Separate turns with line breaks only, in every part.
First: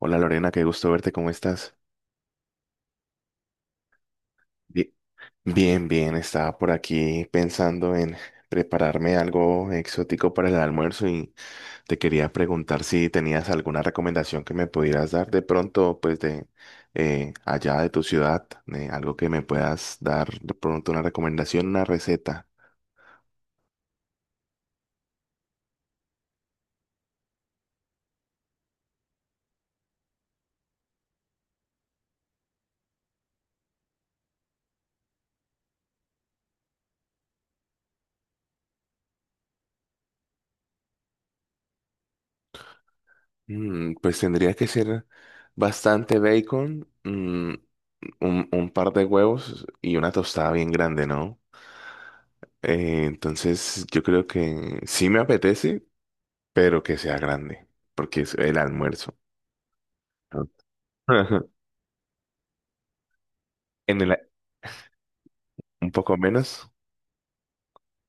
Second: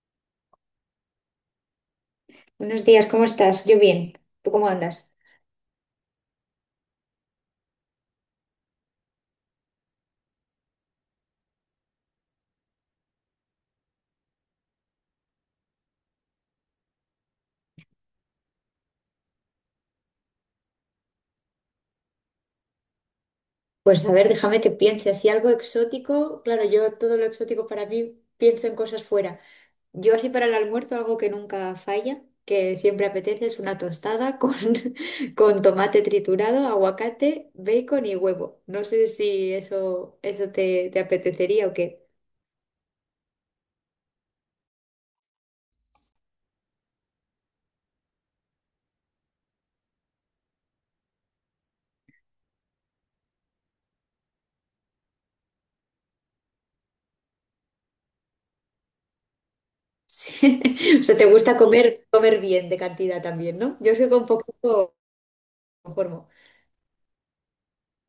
Hola Lorena, qué gusto verte, ¿cómo estás?
Buenos días, ¿cómo estás? Yo bien. ¿Tú cómo
Bi-
andas?
Bien, bien, estaba por aquí pensando en prepararme algo exótico para el almuerzo y te quería preguntar si tenías alguna recomendación que me pudieras dar de pronto, pues de allá de tu ciudad, algo que me puedas dar de pronto una recomendación, una receta.
Pues a ver, déjame que piense, así algo exótico, claro, yo todo lo exótico para mí pienso en cosas fuera. Yo así para el almuerzo algo que nunca falla, que siempre apetece es una tostada con, con tomate triturado, aguacate, bacon y huevo. No sé si eso, eso te apetecería o qué.
Mm, pues tendría que ser bastante bacon, mm, un par de huevos y una tostada bien grande, ¿no? Entonces, yo creo que sí me apetece, pero que sea grande, porque es el almuerzo. Ajá.
Sí. O sea, te gusta comer, comer bien de cantidad también, ¿no? Yo
En
soy
el,
con poquito
un poco
conformo.
menos,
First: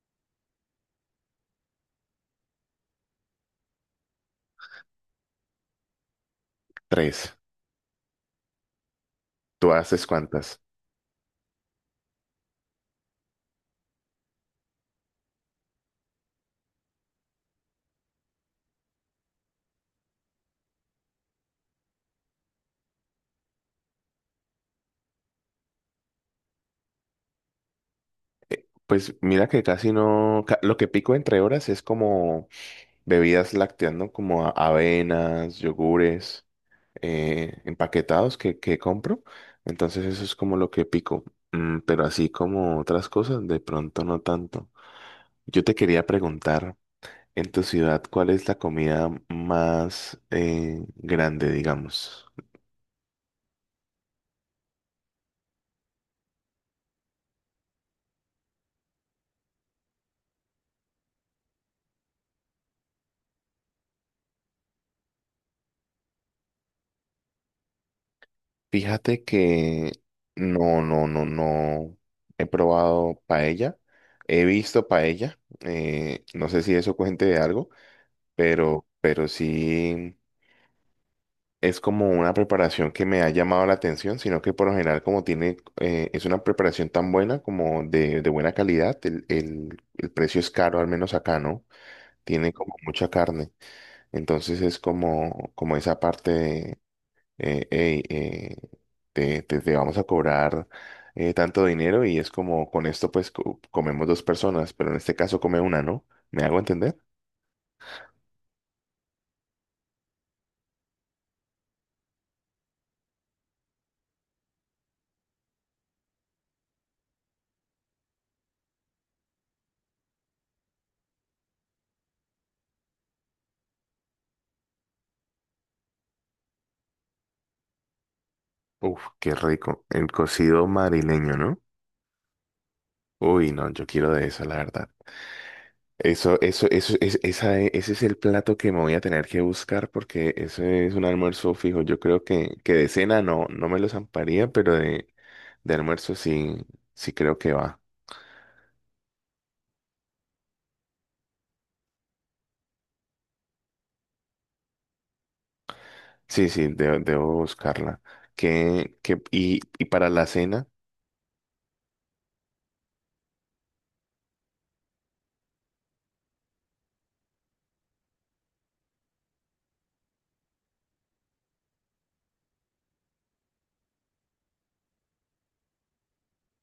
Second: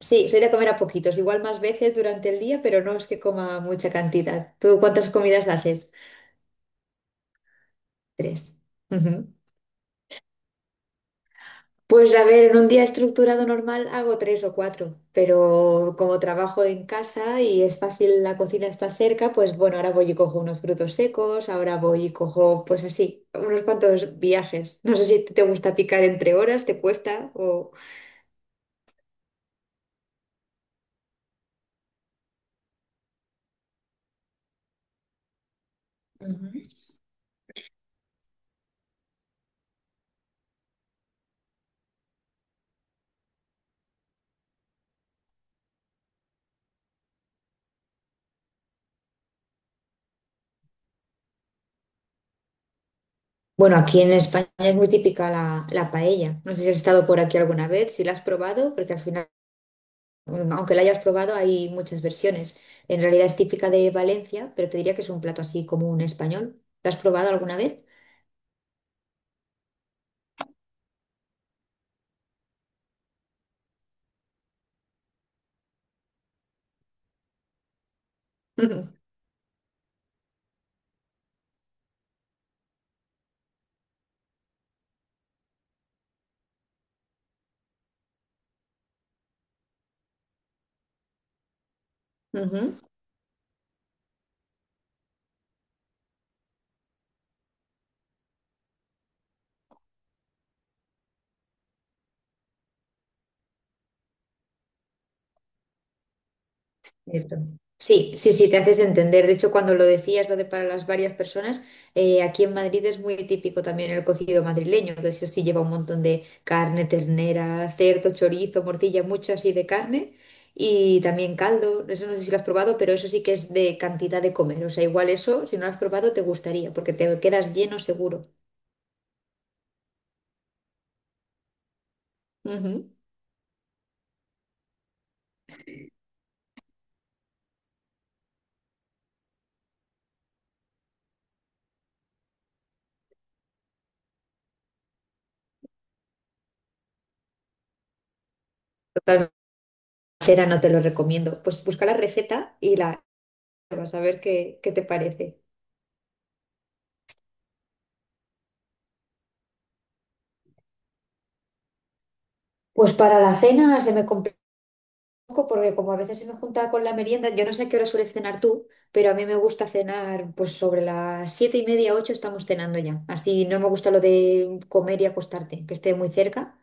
Sí, soy de comer a poquitos, igual más veces durante el día, pero no es que coma mucha cantidad. ¿Tú cuántas comidas haces?
tres.
Tres. Ujú.
¿Tú haces cuántas?
Pues a ver, en un día estructurado normal hago tres o cuatro, pero como trabajo en casa y es fácil, la cocina está cerca, pues bueno, ahora voy y cojo unos frutos secos, ahora voy y cojo, pues así, unos cuantos viajes. No sé si te gusta picar entre horas, te cuesta o...
Pues mira que casi no, lo que pico entre horas es como bebidas lácteas, ¿no? Como avenas, yogures, empaquetados que compro. Entonces eso es como lo que pico. Mm, pero así como otras cosas, de pronto no tanto. Yo te quería preguntar. En tu ciudad, ¿cuál es la comida más grande, digamos?
Bueno, aquí en España es muy típica la paella. No sé si has estado por aquí alguna vez, si la has probado, porque al final, aunque la hayas probado, hay muchas versiones. En realidad es típica de Valencia, pero te diría que es un plato así como un español. ¿La has probado alguna vez?
Fíjate que no he probado paella. He visto paella. No sé si eso cuente de algo, pero sí es como una preparación que me ha llamado la atención, sino que por lo general como tiene, es una preparación tan buena como de buena calidad, el precio es caro, al menos acá, ¿no? Tiene como
Ujú.
mucha carne. Entonces es como, como esa parte de, "Ey, te, te vamos a cobrar tanto dinero y es como con esto pues comemos dos personas, pero en este caso come una, ¿no? ¿Me hago entender?
Cierto. Sí, sí, sí, te haces entender. De hecho, cuando lo decías, lo de para las varias personas, aquí en Madrid es muy típico también el cocido madrileño, que eso sí lleva un montón de carne, ternera, cerdo, chorizo, morcilla, mucho así de carne y también caldo. Eso no sé si lo has probado, pero eso sí que es de cantidad de comer. O sea, igual eso, si no lo has probado, te gustaría, porque te quedas lleno seguro.
Uf, qué rico. El cocido marileño, ¿no?
Ujú.
Uy, no, yo quiero de eso, la verdad. Eso, es, esa, ese es el plato que me voy a tener que buscar porque ese es un almuerzo fijo. Yo creo que de cena no, no me lo zamparía, pero de almuerzo sí, sí creo que va.
Total, cera no te lo recomiendo. Pues busca la receta y la vas a ver qué, qué te parece.
Sí, sí, debo buscarla. ¿Qué, y para la cena?
Pues para la cena se me complicó. Poco porque como a veces se me junta con la merienda, yo no sé a qué hora sueles cenar tú, pero a mí me gusta cenar pues sobre las siete y media, ocho estamos cenando ya. Así no me gusta lo de comer y acostarte, que esté muy cerca.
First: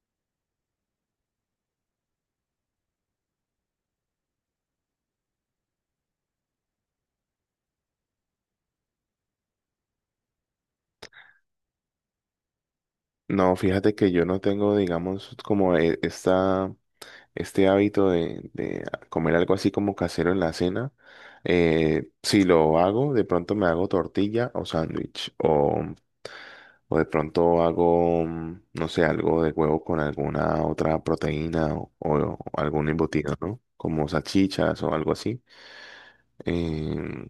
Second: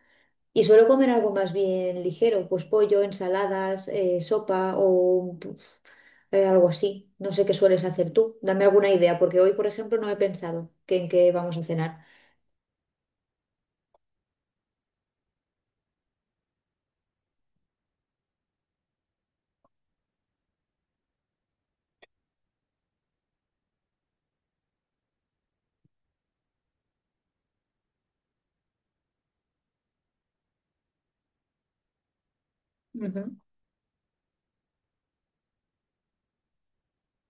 Y suelo comer algo más bien ligero, pues pollo, ensaladas, sopa o algo así. No sé qué sueles hacer tú. Dame alguna idea, porque hoy, por ejemplo, no he pensado que en qué vamos a cenar.
No, fíjate que yo no tengo, digamos, como este hábito de comer algo así como casero en la cena. Si lo hago, de pronto me hago tortilla o sándwich. O de pronto hago, mm, no sé, algo de huevo con alguna otra proteína o algún embutido,
Ujú.
¿no? Como salchichas o algo así. Em,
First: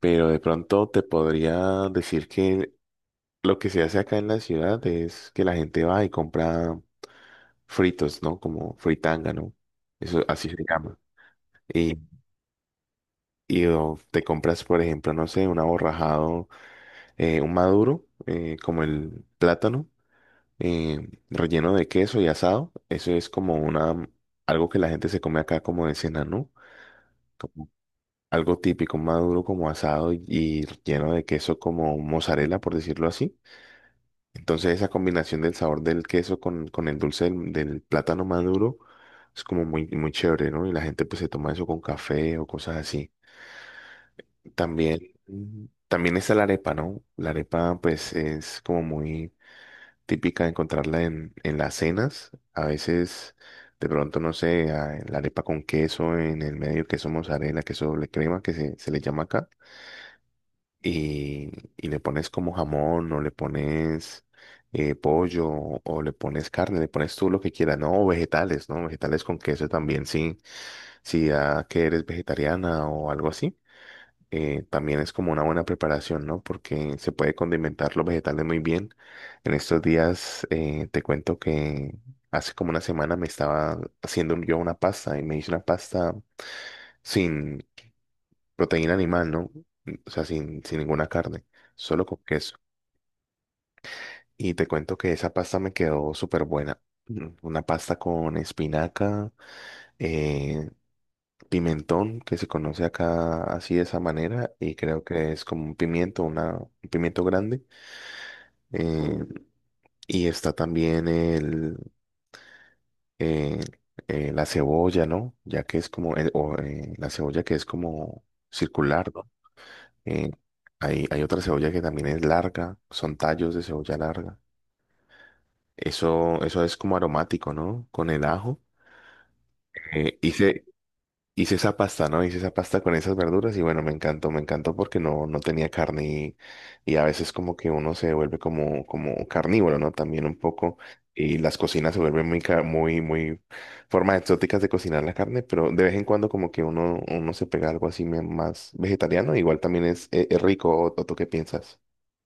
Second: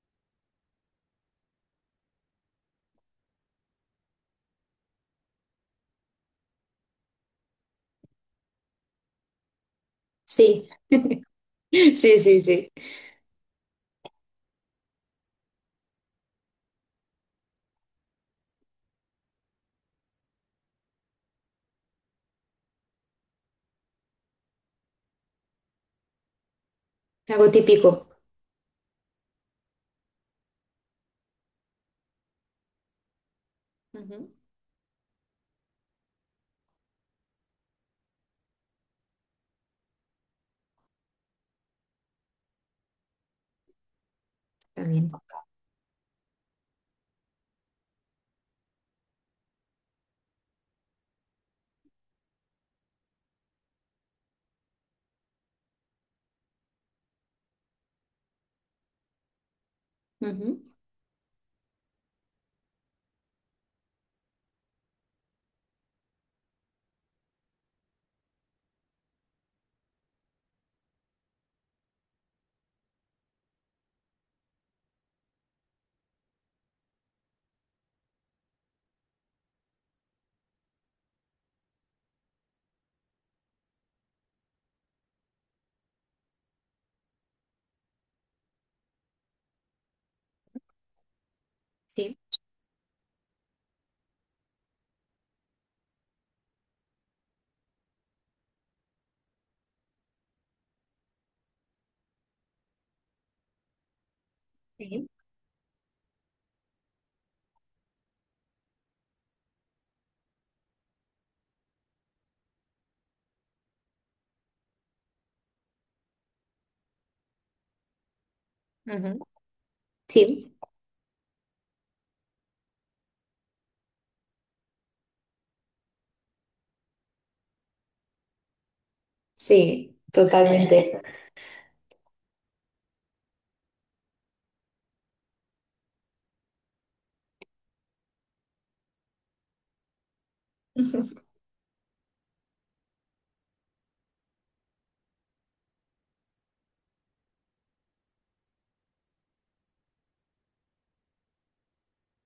pero de pronto te podría decir que lo que se hace acá en la ciudad es que la gente va y compra fritos, ¿no? Como fritanga, ¿no? Eso así se
Sí,
llama. Y,
sí, sí, sí.
y o te compras, por ejemplo, no sé, un aborrajado, un maduro, como el plátano, eh, relleno de queso y asado. Eso es como una, algo que la gente se come acá como de cena, ¿no?
Algo
Como
típico.
algo típico, un maduro como asado y lleno de queso como mozzarella, por decirlo así.
Ujú.
Entonces esa combinación del sabor del queso con el dulce del, del plátano maduro es como muy, muy chévere, ¿no? Y la gente pues se toma eso con café o cosas así. También,
También.
mm, también está la arepa, ¿no? La arepa pues es como muy típica de encontrarla en las cenas. A veces de pronto, no sé, la arepa con queso en el medio, queso mozzarella, queso doble crema que se le llama acá
Ujú.
y, y le pones como jamón o le pones pollo o le pones carne, le pones tú lo que quieras, no, o vegetales, ¿no? Vegetales con queso también, sí. Si ya que eres vegetariana o algo así, también es como una buena preparación, ¿no? Porque se puede condimentar los vegetales muy bien. En estos días te cuento que hace como una semana me estaba haciendo yo una pasta y me hice una pasta sin proteína animal, ¿no? O sea, sin ninguna carne, solo
Sí.
con queso. Y te cuento que esa pasta me quedó súper buena. Mm, una pasta con espinaca, eh, pimentón, que se conoce acá así de esa manera, y creo
Sí.
que es como un pimiento, una, un pimiento grande. eh, y está también el, eh, la cebolla, ¿no? Ya que es como, la cebolla que es como circular,
Ujú.
¿no? Eh,
Sí,
hay otra cebolla que también es larga, son tallos de cebolla larga. Eso es como aromático, ¿no? Con el ajo.
sí,
Eh, hice,
totalmente.
hice esa pasta, ¿no? Hice esa pasta con esas verduras y bueno, me encantó porque no, no tenía carne y a veces como que uno se vuelve como, como carnívoro, ¿no? También un poco y las cocinas se vuelven muy, muy, muy formas exóticas de cocinar la carne, pero de vez en cuando como que uno, uno se pega algo así más vegetariano, igual también es rico, ¿o tú qué piensas?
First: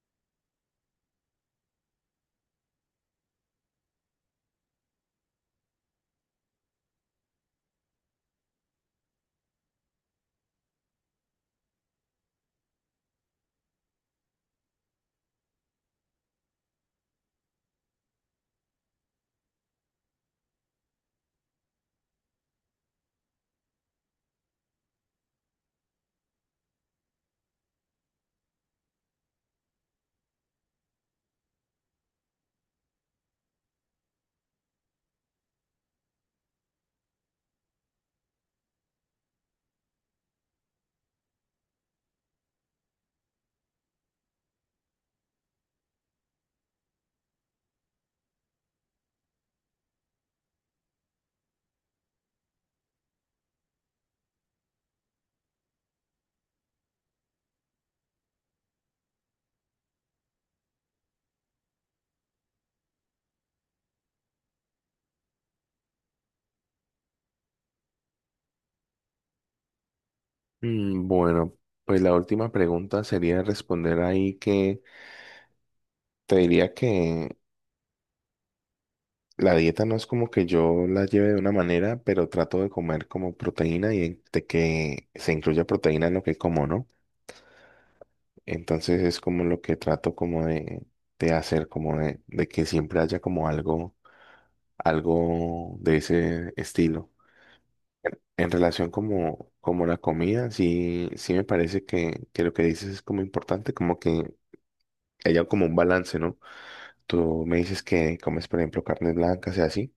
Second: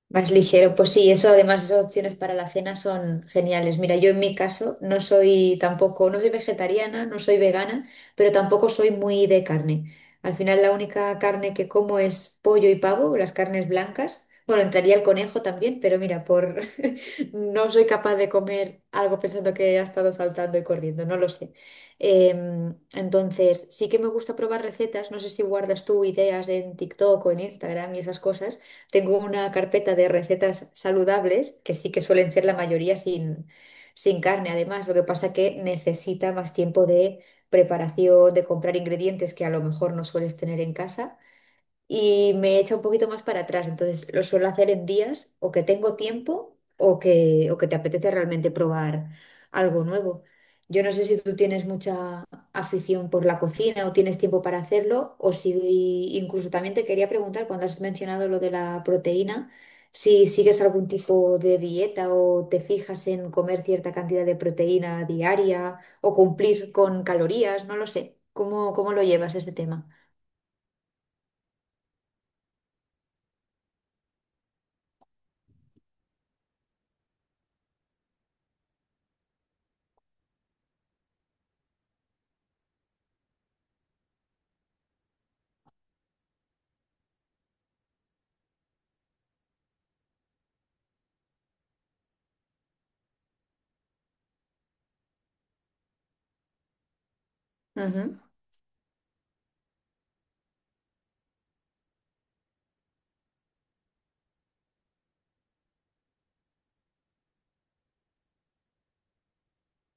Más ligero, pues sí, eso además esas opciones para la cena son geniales. Mira, yo en mi caso no soy tampoco, no soy vegetariana, no soy vegana, pero tampoco soy muy de carne. Al final la única carne que como es pollo y pavo, las carnes blancas. Bueno, entraría el conejo también, pero mira, por no soy capaz de comer algo pensando que ha estado saltando y corriendo, no lo sé. Entonces, sí que me gusta probar recetas, no sé si guardas tú ideas en TikTok o en Instagram y esas cosas tengo una carpeta de recetas saludables, que sí que suelen ser la mayoría sin carne, además. Lo que pasa que necesita más tiempo de preparación, de comprar ingredientes que a lo mejor no sueles tener en casa y me echa un poquito más para atrás. Entonces lo suelo hacer en días o que tengo tiempo o que te apetece realmente probar algo nuevo. Yo no sé si tú tienes mucha afición por la cocina o tienes tiempo para hacerlo, o si incluso también te quería preguntar cuando has mencionado lo de la proteína, si sigues algún tipo de dieta o te fijas en comer cierta cantidad de proteína diaria o cumplir con calorías, no lo sé. ¿Cómo, cómo lo llevas ese tema?
Mm, bueno, pues la última pregunta sería responder ahí que te diría que la dieta no es como que yo la lleve de una manera, pero trato de comer como proteína y de que se incluya proteína en lo que como, ¿no? Entonces es como lo que trato como de hacer, como de que siempre haya como algo, algo de ese estilo.
Ujú,
En relación como, como la comida, sí, sí me parece que lo que dices es como importante, como que haya como un balance, ¿no? Tú me dices que comes, por ejemplo, carnes blancas y así,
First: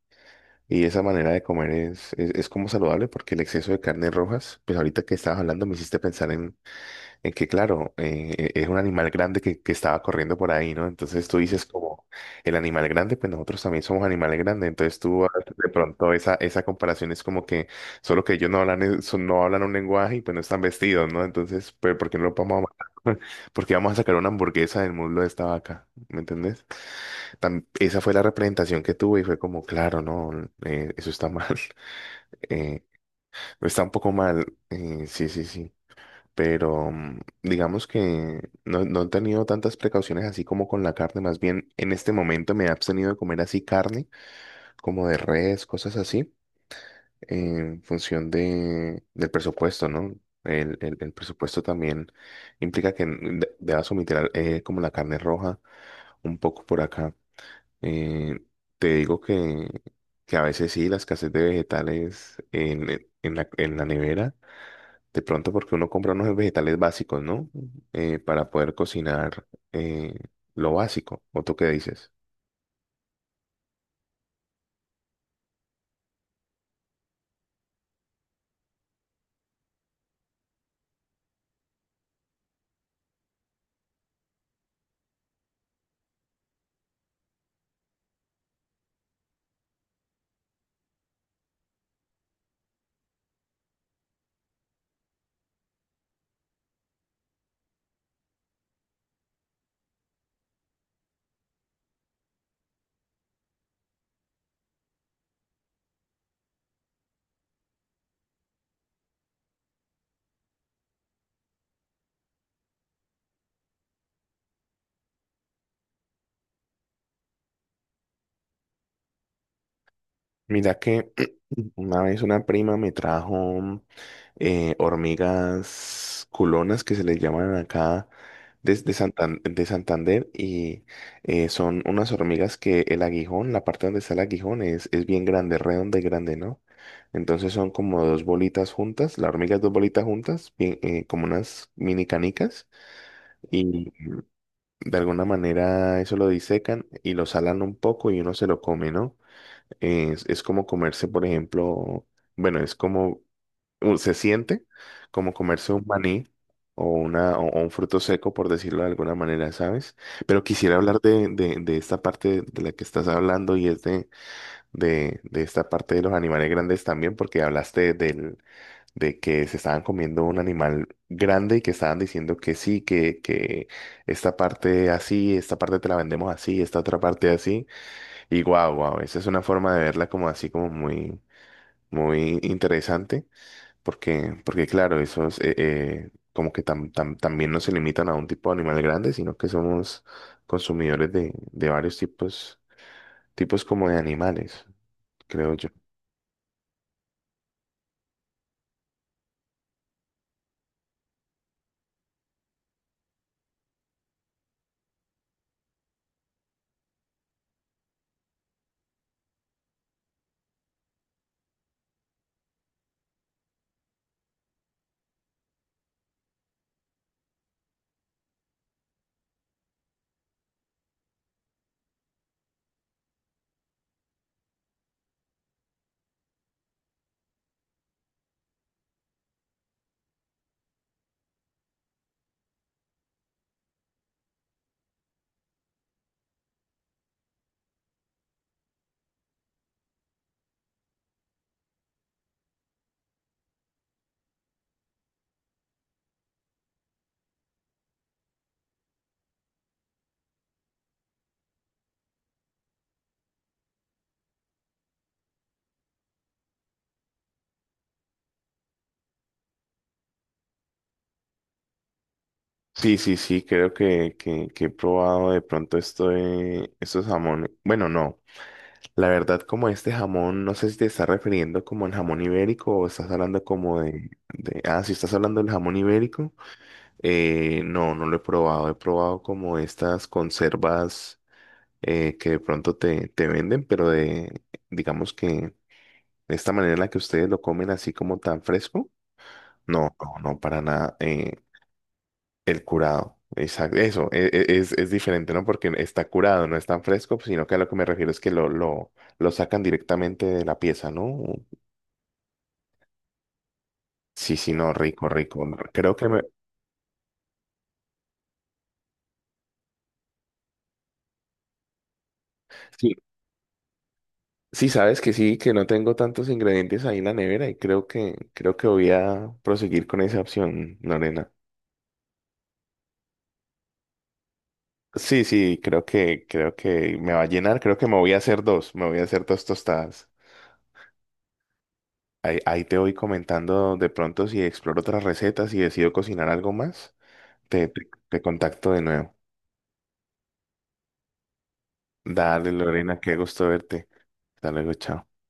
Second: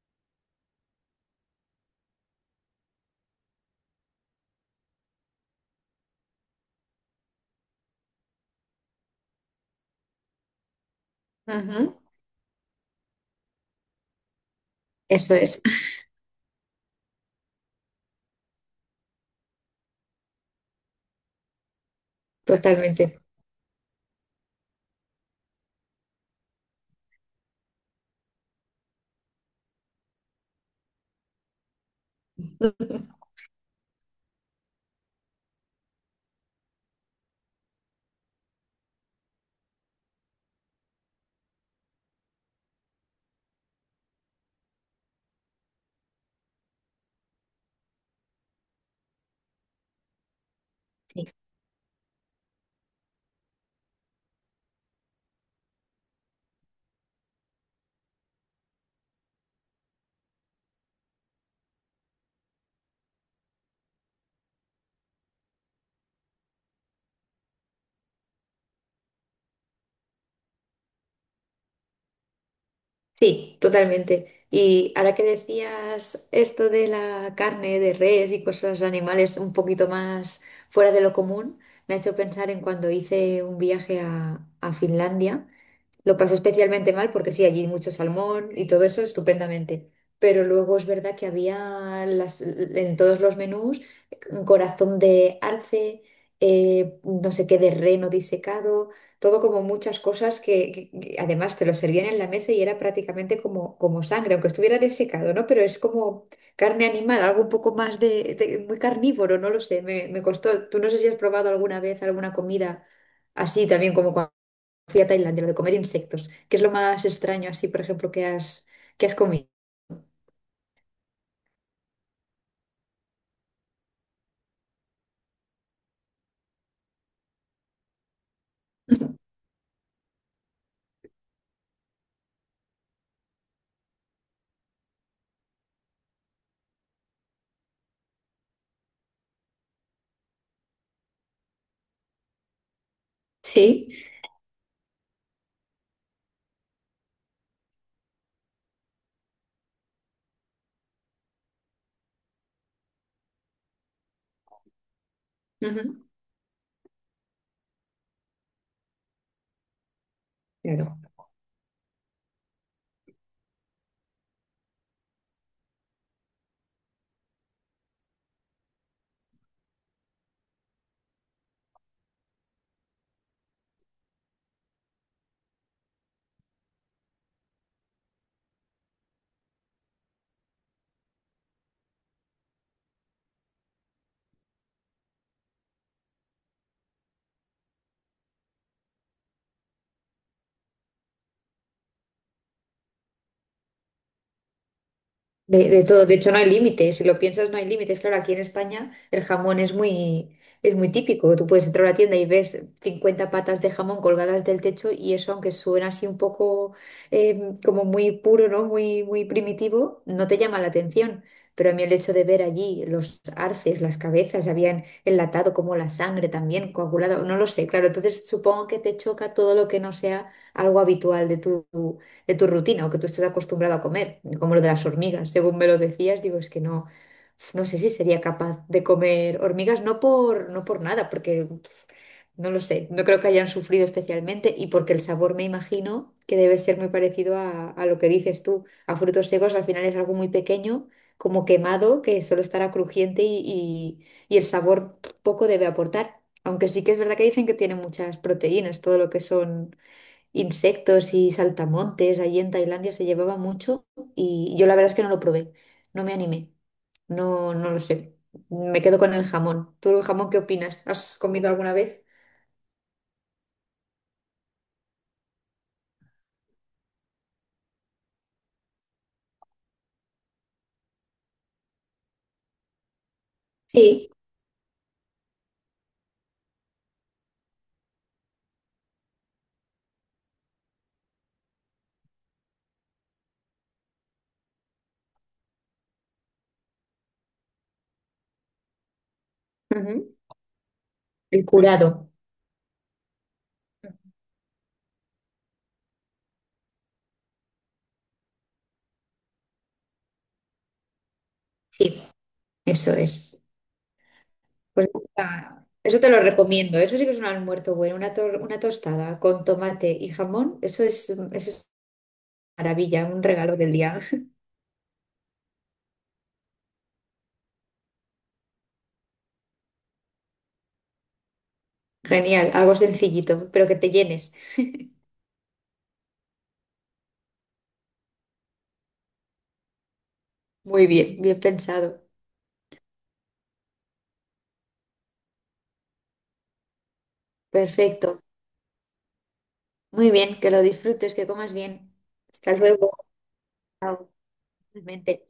y esa manera de comer es como saludable porque el exceso de carnes rojas, pues ahorita que estabas hablando me hiciste pensar es que claro, es un animal grande que estaba corriendo por ahí, ¿no? Entonces tú dices
ujú.
como el animal grande, pues nosotros también somos animales grandes. Entonces tú ah,
Eso es,
de pronto esa, esa comparación es como que solo que ellos no hablan, no hablan un lenguaje y pues no están vestidos, ¿no? Entonces, pues ¿por qué no lo vamos a
totalmente.
matar? Porque vamos a sacar una hamburguesa del muslo de esta vaca, ¿me entendés? Esa fue la representación que tuve y fue como, claro, no, eso está mal. Eh, está un poco mal. Sí, sí, sí pero mm, digamos que no, no he tenido tantas precauciones así como con la carne, más bien en este momento me he abstenido de comer así carne, como de res, cosas así, en función de, del presupuesto, ¿no? El, el
Sí,
presupuesto también implica que debas omitir como la carne roja un poco por acá. Eh, Te digo que a veces sí, la escasez de vegetales en la nevera. De pronto porque uno compra unos vegetales básicos, ¿no? Para poder cocinar lo básico. ¿O tú qué dices?
sí, totalmente. Y ahora que decías esto de la carne de res y cosas animales un poquito más fuera de lo común, me ha hecho pensar en cuando hice un viaje a Finlandia. Lo pasé especialmente mal porque sí, allí mucho salmón y todo eso estupendamente. Pero luego es verdad que había las, en todos los menús un corazón de arce, no sé qué de reno disecado, todo como muchas cosas que, que además te lo servían en la mesa y era prácticamente como, como sangre, aunque estuviera desecado, ¿no? Pero es como carne animal, algo un poco más de- muy carnívoro, no lo sé, me costó. Tú no sé si has probado alguna vez alguna comida así también como fui a Tailandia, lo de comer insectos, que es lo más extraño así, por ejemplo, que has comido.
Mira que una vez una prima me trajo hormigas culonas que se les llaman acá desde de Santander y son unas hormigas que el aguijón, la parte donde está el aguijón es bien grande, redonda y grande, ¿no? Entonces son como dos bolitas juntas, la hormiga es dos bolitas juntas, bien, como unas mini canicas.
Sí.
Y de alguna manera eso lo disecan y lo salan un poco y uno se lo come, ¿no? Es como comerse, por ejemplo, bueno, es como, se siente como comerse un
Ujú,
maní o, una, o un fruto seco, por decirlo de alguna manera, ¿sabes? Pero quisiera
claro.
hablar de esta parte de la que estás hablando y es de esta parte de los animales grandes también, porque hablaste del, de que se estaban comiendo un animal grande y que estaban diciendo que sí, que esta parte así, esta parte te la vendemos así, esta otra parte así. Y guau, guau, esa es una forma de verla como así como muy, muy interesante, porque, porque claro, esos como que también no se limitan a un tipo de animal grande, sino que somos consumidores de varios tipos, tipos como de animales, creo yo.
De todo, de hecho no hay límites, si lo piensas no hay límites. Claro, aquí en España el jamón es muy típico. Tú puedes entrar a la tienda y ves 50 patas de jamón colgadas del techo y eso, aunque suena así un poco como muy puro, ¿no? Muy, muy primitivo, no te llama la atención. Pero a mí el hecho de ver allí los arces, las cabezas, habían enlatado como la sangre también, coagulada, no lo sé, claro. Entonces supongo que te choca todo lo que no sea algo habitual de tu rutina o que tú estés acostumbrado a comer, como lo de las hormigas, según me lo decías, digo, es que no, uf, no sé si sería capaz de comer hormigas, no por, no por nada, porque uf, no lo sé, no creo que hayan sufrido especialmente y porque el sabor me imagino que debe ser muy parecido a lo que dices tú, a frutos secos al final es algo muy pequeño, como quemado, que solo estará crujiente y y el sabor poco debe aportar. Aunque sí que es verdad que dicen que tiene muchas proteínas, todo lo que son insectos y saltamontes. Allí en Tailandia se llevaba mucho y yo la verdad es que no lo probé, no me animé, no, no lo sé. Me quedo con el jamón. ¿Tú el jamón qué opinas? ¿Has comido alguna vez?
Sí, sí, sí, creo que he probado de pronto esto de estos jamones. Bueno, no, la verdad como este jamón, no sé si te estás refiriendo como al jamón ibérico o estás hablando como
Sí.
de- Ah, si estás hablando del jamón ibérico, no, no lo he probado. He probado como estas conservas que de pronto te, te venden, pero de, digamos que de esta manera en la que ustedes lo comen así como tan fresco. No,
Ujú.
no, no, para nada.
El curado.
El curado, exacto, eso es diferente, ¿no? Porque está curado, no es tan fresco, pues, sino que a lo que me refiero es que lo sacan directamente de la pieza, ¿no?
Sí, eso es.
Sí, sí, no,
Pues
rico, rico. No,
ah,
creo
eso
que
te
me...
lo recomiendo. Eso sí que es un almuerzo bueno. Una, tor- una tostada con tomate y jamón. Eso es
Sí,
maravilla, un regalo del día.
sí, sabes que sí, que no tengo tantos ingredientes ahí en la nevera y creo que voy a proseguir con esa opción, Lorena.
Genial, algo sencillito, pero que te llenes.
Sí, sí, creo que me va a llenar, creo que me voy a hacer dos, me voy a hacer dos tostadas.
Muy bien, bien pensado.
Ahí, ahí te voy comentando de pronto si exploro otras recetas y decido cocinar algo más. Te
Perfecto.
contacto de nuevo.
Muy bien, que lo disfrutes, que comas bien.
Dale,
Hasta luego.
Lorena, qué gusto verte.
Chao.
Hasta luego, chao.
Igualmente.